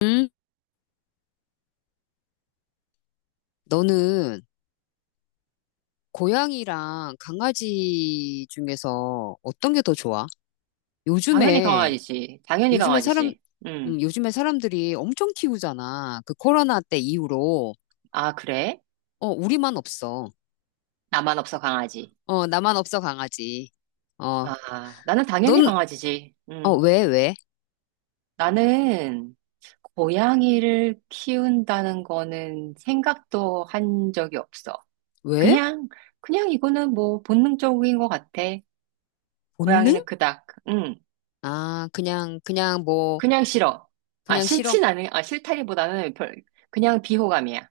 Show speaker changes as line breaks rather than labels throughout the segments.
응? 너는 고양이랑 강아지 중에서 어떤 게 더 좋아?
당연히
요즘에,
강아지지. 당연히
요즘에 사람,
강아지지. 음.
요즘에 사람들이 엄청 키우잖아. 그 코로나 때 이후로.
아, 그래?
어, 우리만 없어.
나만 없어 강아지.
어, 나만 없어, 강아지. 어,
아, 나는 당연히
넌,
강아지지.
어,
음.
왜?
나는 고양이를 키운다는 거는 생각도 한 적이 없어.
왜?
그냥, 그냥 이거는 뭐 본능적인 것 같아.
본능?
고양이는 그닥, 응,
아, 그냥 뭐,
그냥 싫어. 아,
그냥 싫어.
싫다기보다는 그냥 비호감이야.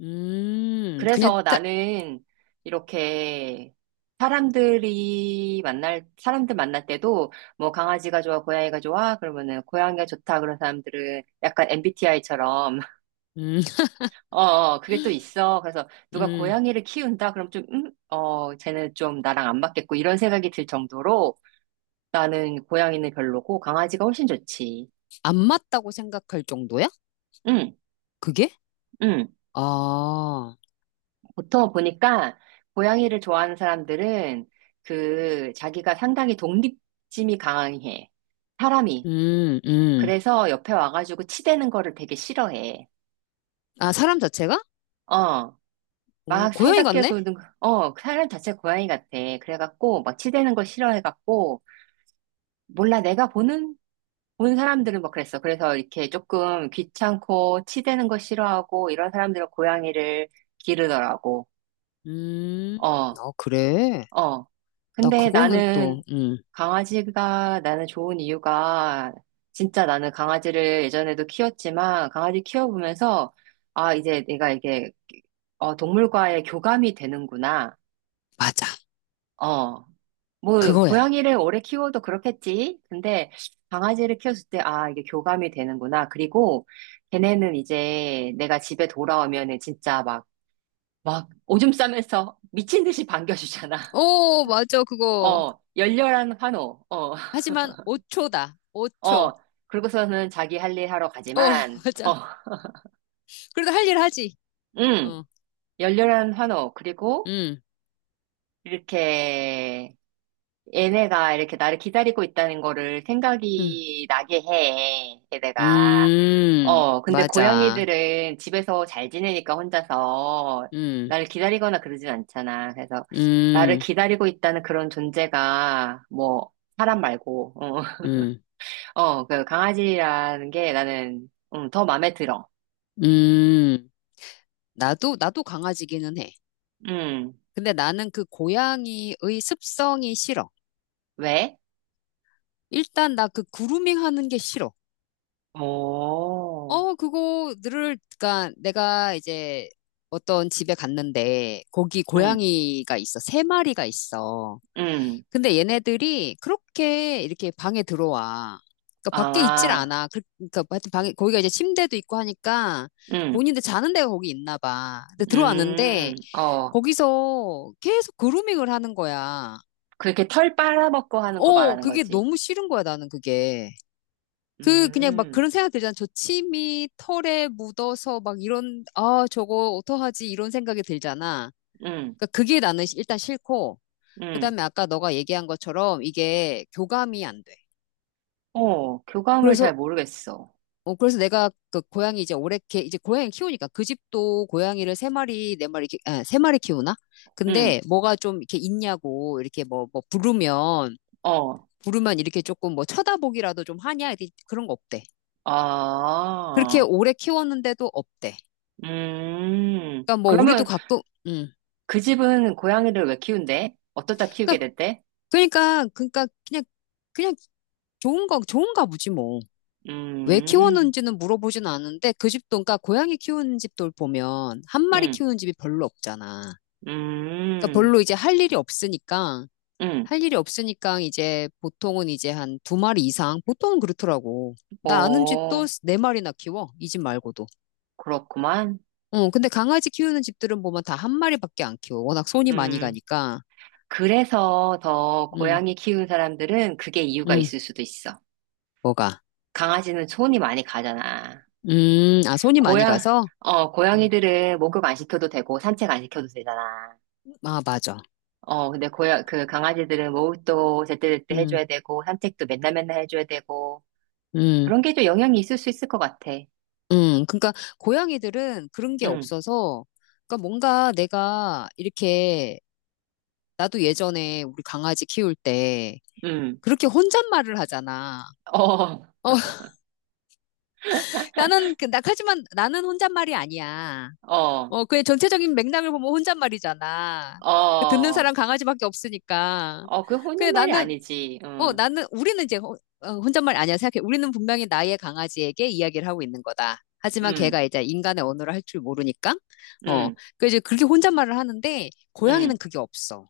그냥
그래서
딱,
나는 이렇게 사람들 만날 때도 뭐 강아지가 좋아, 고양이가 좋아? 그러면은 고양이가 좋다. 그런 사람들은 약간 MBTI처럼,
음,
어, 어, 그게 또 있어. 그래서 누가
음,
고양이를 키운다? 그럼 좀, 쟤는 좀 나랑 안 맞겠고 이런 생각이 들 정도로 나는 고양이는 별로고 강아지가 훨씬 좋지.
안 맞다고 생각할 정도야?
응,
그게?
응.
아,
보통 보니까 고양이를 좋아하는 사람들은 그 자기가 상당히 독립심이 강해. 사람이.
음, 음.
그래서 옆에 와가지고 치대는 거를 되게 싫어해.
아, 사람 자체가?
어.
오,
막
고양이
살갑게
같네?
구는, 사람 자체가 고양이 같아. 그래갖고 막 치대는 걸 싫어해갖고 몰라 내가 보는 본 사람들은 막 그랬어. 그래서 이렇게 조금 귀찮고 치대는 거 싫어하고 이런 사람들은 고양이를 기르더라고.
음,
어.
아, 그래.
어.
나
근데
그거는 또,
나는 강아지가 나는 좋은 이유가 진짜 나는 강아지를 예전에도 키웠지만 강아지 키워보면서 아, 이제 내가 이게 동물과의 교감이 되는구나.
맞아.
어. 뭐,
그거야.
고양이를 오래 키워도 그렇겠지. 근데 강아지를 키웠을 때, 아, 이게 교감이 되는구나. 그리고 걔네는 이제 내가 집에 돌아오면은 진짜 막, 오줌 싸면서 미친 듯이 반겨주잖아.
오, 맞아, 그거.
어, 열렬한 환호. 어.
하지만 5초다. 5초.
어,
어,
그리고서는 자기 할 일 하러 가지만,
맞아. 그래도 할 일 하지.
음,
어,
열렬한 환호. 그리고
음,
이렇게 얘네가 이렇게 나를 기다리고 있다는 거를
음,
생각이 나게 해. 얘네가. 어, 근데
맞아.
고양이들은 집에서 잘 지내니까 혼자서
음,
나를 기다리거나 그러진 않잖아. 그래서 나를
음,
기다리고 있다는 그런 존재가 뭐 사람 말고, 어,
음,
어, 그 강아지라는 게 나는 더 마음에 들어.
음. 나도, 나도 강아지기는 해.
음,
근데 나는 그 고양이의 습성이 싫어.
왜?
일단 나 그 그루밍 하는 게 싫어.
오,
어, 그거 늘, 그니까 내가 이제 어떤 집에 갔는데 거기
응,
고양이가 있어. 세 마리가 있어.
응,
근데 얘네들이 그렇게 이렇게 방에 들어와. 그니까 밖에 있질
아,
않아. 그러니까 하여튼 방에, 거기가 이제 침대도 있고 하니까
응,
본인들 자는 데가 거기 있나 봐. 근데 들어왔는데
어,
거기서 계속 그루밍을 하는 거야.
그렇게 털 빨아먹고 하는 거
어,
말하는
그게
거지.
너무 싫은 거야, 나는 그게. 그냥 막
음,
그런 생각 들잖아. 저 침이 털에 묻어서 막 이런 아 저거 어떡하지 이런 생각이 들잖아.
응,
그러니까 그게 나는 일단 싫고
응,
그다음에 아까 너가 얘기한 것처럼 이게 교감이 안 돼.
어, 교감을
그래서
잘 모르겠어.
어 그래서 내가 그 고양이 이제 오래 개 이제 고양이 키우니까 그 집도 고양이를 세 마리 네 마리 이렇게 아, 세 마리 키우나?
응,
근데 뭐가 좀 이렇게 있냐고 이렇게 뭐 부르면
어,
부르면 이렇게 조금 뭐 쳐다보기라도 좀 하냐 이렇게 그런 거 없대. 그렇게
아,
오래 키웠는데도 없대. 그러니까 뭐 우리도
그러면
가끔 음.
그 집은 고양이를 왜 키운대? 어떻다 키우게
그러니까
됐대?
그러니까 그냥 그냥 좋은 거 좋은가 보지 뭐. 왜
음,
키워놓는지는 물어보진 않은데 그 집도 그러니까 고양이 키우는 집들 보면 한 마리
응,
키우는 집이 별로 없잖아. 그러니까
음,
별로 이제 할 일이 없으니까
응,
할 일이 없으니까 이제 보통은 이제 한 두 마리 이상 보통은 그렇더라고. 나 아는 집도
어,
네 마리나 키워 이 집 말고도.
그렇구만.
어 근데 강아지 키우는 집들은 보면 다 한 마리밖에 안 키워. 워낙 손이 많이
음.
가니까.
그래서 더
음
고양이 키우는 사람들은 그게 이유가
음
있을 수도 있어.
뭐가.
강아지는 손이 많이 가잖아.
아, 손이 많이
고양,
가서? 음,
고양이들은 목욕 안 시켜도 되고 산책 안 시켜도 되잖아.
아, 맞아.
어, 근데 그 강아지들은 목욕도 제때제때
음,
해줘야 되고 산책도 맨날 맨날 해줘야 되고
음,
그런 게 좀 영향이 있을 수 있을 것 같아.
그러니까 고양이들은 그런 게
응,
없어서, 그러니까 뭔가 내가 이렇게, 나도 예전에 우리 강아지 키울 때,
응,
그렇게 혼잣말을 하잖아.
어,
어, 나는, 나, 하지만 나는 혼잣말이 아니야.
어,
어, 그의 전체적인 맥락을 보면 혼잣말이잖아. 그 듣는
어,
사람 강아지밖에 없으니까.
어, 그 혼는
근데
말이
나는,
아니지.
어,
응,
나는, 우리는 이제 어, 혼잣말 아니야 생각해. 우리는 분명히 나의 강아지에게 이야기를 하고 있는 거다. 하지만
응,
걔가 이제 인간의 언어를 할 줄 모르니까, 어,
응,
그 이제 그렇게 혼잣말을 하는데, 고양이는
응,
그게 없어.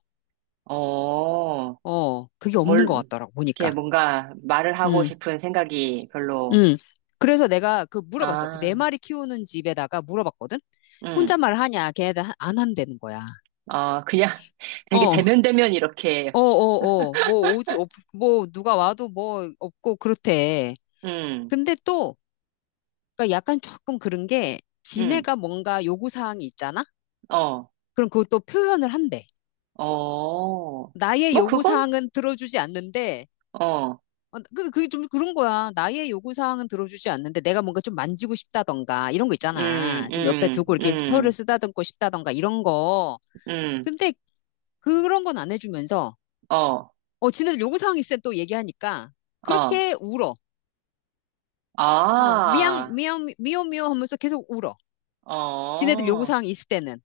어.
어, 그게 없는 것
뭘,
같더라고, 보니까.
이렇게 뭔가 말을 하고
음,
싶은 생각이 별로,
음. 그래서 내가 그 물어봤어. 그 네
아,
마리 키우는 집에다가 물어봤거든?
음,
혼잣말 하냐? 걔네들 안 한다는 거야.
어, 그냥 되게
어.
대면대면 이렇게,
어, 어, 어. 뭐 오지, 없, 뭐 누가 와도 뭐 없고 그렇대.
음,
근데 또, 그러니까 약간 조금 그런 게
음,
지네가 뭔가 요구사항이 있잖아?
어,
그럼 그것도 표현을 한대.
어,
나의
뭐 그건,
요구사항은 들어주지 않는데,
어,
어, 그게 좀 그런 거야. 나의 요구사항은 들어주지 않는데 내가 뭔가 좀 만지고 싶다던가 이런 거
음,
있잖아. 좀 옆에
음,
두고 이렇게
음,
털을 쓰다듬고 싶다던가 이런 거.
음,
근데 그런 건 안 해주면서,
어,
어, 지네들 요구사항 있으면 또 얘기하니까
어,
그렇게 울어. 어, 미양,
아,
미양, 미오, 미오 하면서 계속 울어. 지네들
어,
요구사항 있을 때는.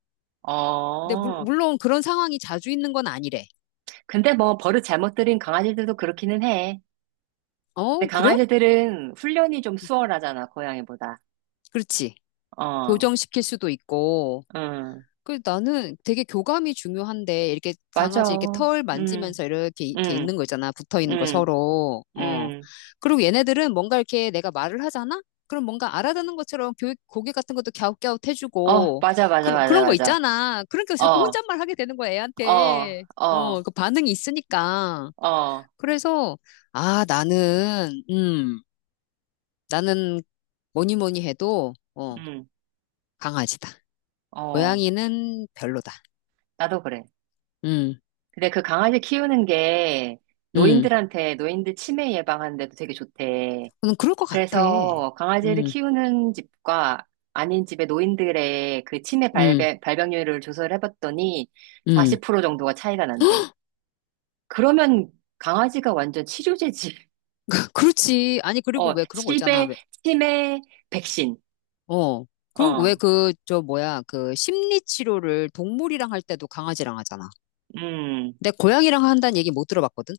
근데
어.
물론 그런 상황이 자주 있는 건 아니래.
근데 뭐 버릇 잘못 들인 강아지들도 그렇기는 해. 근데
어, 그래?
강아지들은 훈련이 좀 수월하잖아, 고양이보다.
그렇지.
어,
교정시킬 수도 있고,
응.
그 나는 되게 교감이 중요한데 이렇게
맞아.
강아지 이렇게 털
음,
만지면서 이렇게 이렇게
음,
있는 거 있잖아 붙어 있는 거
음,
서로 어
음.
그리고 얘네들은 뭔가 이렇게 내가 말을 하잖아 그럼 뭔가 알아듣는 것처럼 교육 고개 같은 것도 갸웃갸웃
어,
해주고
맞아, 맞아, 맞아,
그런 거
맞아.
있잖아 그러니까 자꾸
어,
혼잣말 하게 되는 거야
어,
애한테
어,
어그 반응이 있으니까
어,
그래서 아 나는 나는 뭐니 뭐니 해도 어
음,
강아지다
어.
고양이는 별로다
나도 그래.
음
근데 그 강아지 키우는 게
음.
노인들한테, 노인들 치매 예방하는데도 되게 좋대.
저는 그럴 것 같아.
그래서 강아지를
음,
키우는 집과 아닌 집의 노인들의 그 치매
음,
발병률을 조사를 해봤더니
음.
40% 정도가 차이가 난대. 그러면 강아지가 완전 치료제지.
그렇지. 아니, 그리고
어,
왜 그런 거 있잖아. 왜,
치매 백신.
어. 그런, 왜
어,
그, 저, 뭐야, 그, 심리 치료를 동물이랑 할 때도 강아지랑 하잖아.
음,
근데 고양이랑 한다는 얘기 못 들어봤거든?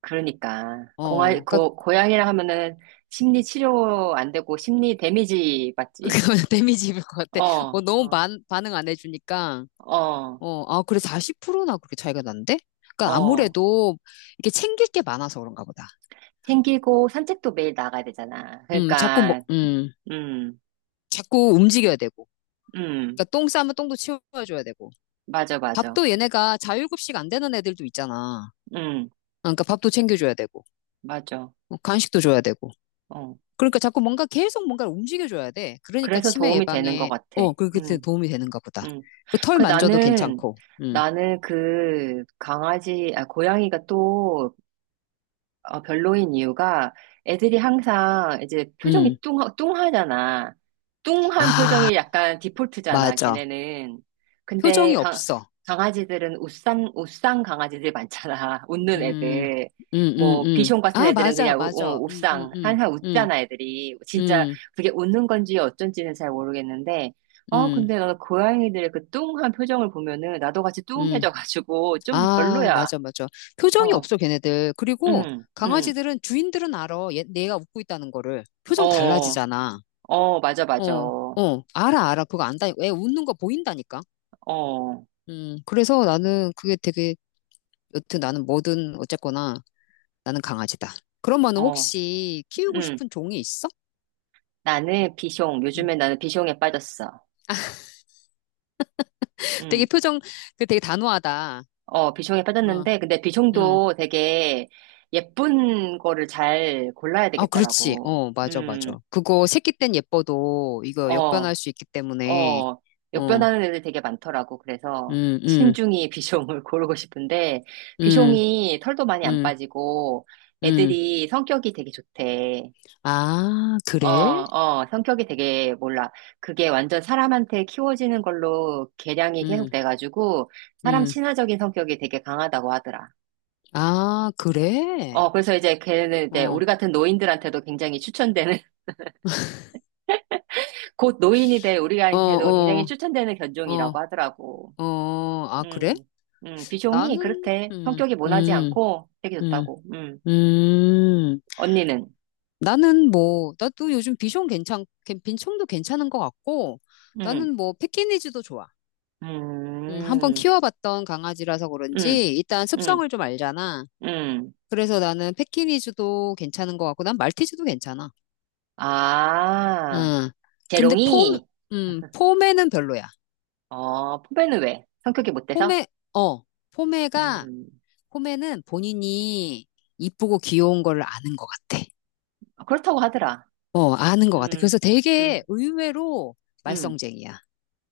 그러니까.
어. 그니까,
고양이라 하면은 심리 치료 안 되고 심리 데미지 받지.
데미지 입을 것 같아. 어,
어,
너무
어,
반응 안 해주니까.
어,
어, 아, 그래, 40%나 그렇게 차이가 난대? 그니까
어.
아무래도 이게 챙길 게 많아서 그런가 보다.
생기고 산책도 매일 나가야 되잖아.
자꾸 뭐,
그러니까, 음,
자꾸 움직여야 되고.
음,
그니까 똥 싸면 똥도 치워줘야 되고.
맞아, 맞아.
밥도 얘네가 자율급식 안 되는 애들도 있잖아.
음,
그러니까 밥도 챙겨줘야 되고,
맞아.
어, 간식도 줘야 되고.
어.
그러니까 자꾸 뭔가 계속 뭔가를 움직여줘야 돼. 그러니까
그래서
치매
도움이 되는 것
예방에,
같아.
어, 그렇게
음,
도움이 되는가 보다.
음.
그 털
그
만져도
나는,
괜찮고, 음,
나는 그 강아지, 아, 고양이가 또 별로인 이유가 애들이 항상 이제
음.
표정이 뚱하잖아. 뚱한
아,
표정이 약간 디폴트잖아,
맞아.
걔네는. 근데
표정이 없어.
강아지들은 웃상 강아지들이 많잖아. 웃는
음,
애들. 뭐, 비숑 같은
아,
애들은
맞아,
그냥
맞아.
웃상. 항상
음,
웃잖아, 애들이. 진짜
음,
그게 웃는 건지 어쩐지는 잘 모르겠는데. 아,
음,
근데 나 고양이들의 그 뚱한 표정을 보면은 나도 같이
음.
뚱해져가지고 좀
아,
별로야.
맞아, 맞아. 표정이
어,
없어, 걔네들. 그리고
응, 응.
강아지들은 주인들은 알아. 얘, 내가 웃고 있다는 거를. 표정
어,
달라지잖아.
어, 맞아, 맞아.
어,
어,
어. 알아, 알아. 그거 안다. 애 웃는 거 보인다니까. 그래서 나는 그게 되게, 여튼 나는 뭐든 어쨌거나 나는 강아지다. 그러면
어,
혹시 키우고
음.
싶은 종이 있어?
나는 비숑.
음.
요즘에 나는 비숑에 빠졌어.
되게
음.
표정, 그 되게 단호하다.
어, 비숑에
어,
빠졌는데, 근데
음.
비숑도 되게 예쁜 거를 잘 골라야
아, 그렇지.
되겠더라고.
어, 맞아,
음,
맞아. 그거 새끼 땐 예뻐도 이거 역변할
어,
수 있기 때문에,
어.
어,
역변하는 애들 되게 많더라고. 그래서
음, 음.
신중히 비숑을 고르고 싶은데,
음,
비숑이 털도 많이 안
음,
빠지고,
음.
애들이 성격이 되게 좋대.
아,
어,
그래?
어, 성격이 되게 몰라. 그게 완전 사람한테 키워지는 걸로 개량이 계속
음,
돼가지고 사람
음.
친화적인 성격이 되게 강하다고 하더라.
아, 그래?
어, 그래서 이제 걔는 이제
어,
우리 같은 노인들한테도 굉장히 추천되는, 곧 노인이 될
어,
우리한테도
어,
굉장히 추천되는
어,
견종이라고 하더라고.
어. 아, 그래?
음, 비숑이
나는,
그렇대. 성격이 모나지 않고 되게
음,
좋다고.
음.
언니는?
나는 뭐, 나도 요즘 비숑 빈총도 괜찮은 것 같고,
음,
나는 뭐, 패키니즈도 좋아. 한번
음,
키워봤던 강아지라서
음,
그런지, 일단 습성을
음,
좀 알잖아.
음.
그래서 나는 패키니즈도 괜찮은 것 같고, 난 말티즈도 괜찮아.
아,
응. 근데 폼,
재롱이?
폼에는 별로야.
어, 포배는 왜? 성격이 못 돼서?
폼에, 어, 폼에가,
음,
폼에는 본인이 이쁘고 귀여운 걸 아는 것 같아.
그렇다고 하더라.
어, 아는 것 같아.
음,
그래서 되게
음,
의외로
음.
말썽쟁이야.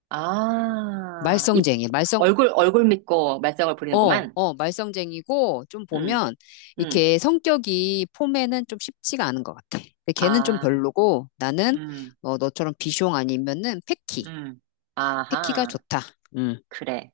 아,
말썽쟁이, 말썽,
얼굴 믿고 말썽을
어,
부리는구만.
어, 말썽쟁이고, 좀
음,
보면,
음.
이렇게 성격이 폼에는 좀 쉽지가 않은 것 같아. 근데 걔는 좀
아,
별로고, 나는,
음,
어, 너처럼 비숑 아니면은 패키,
음.
패키가
아하,
좋다. 음.
그래.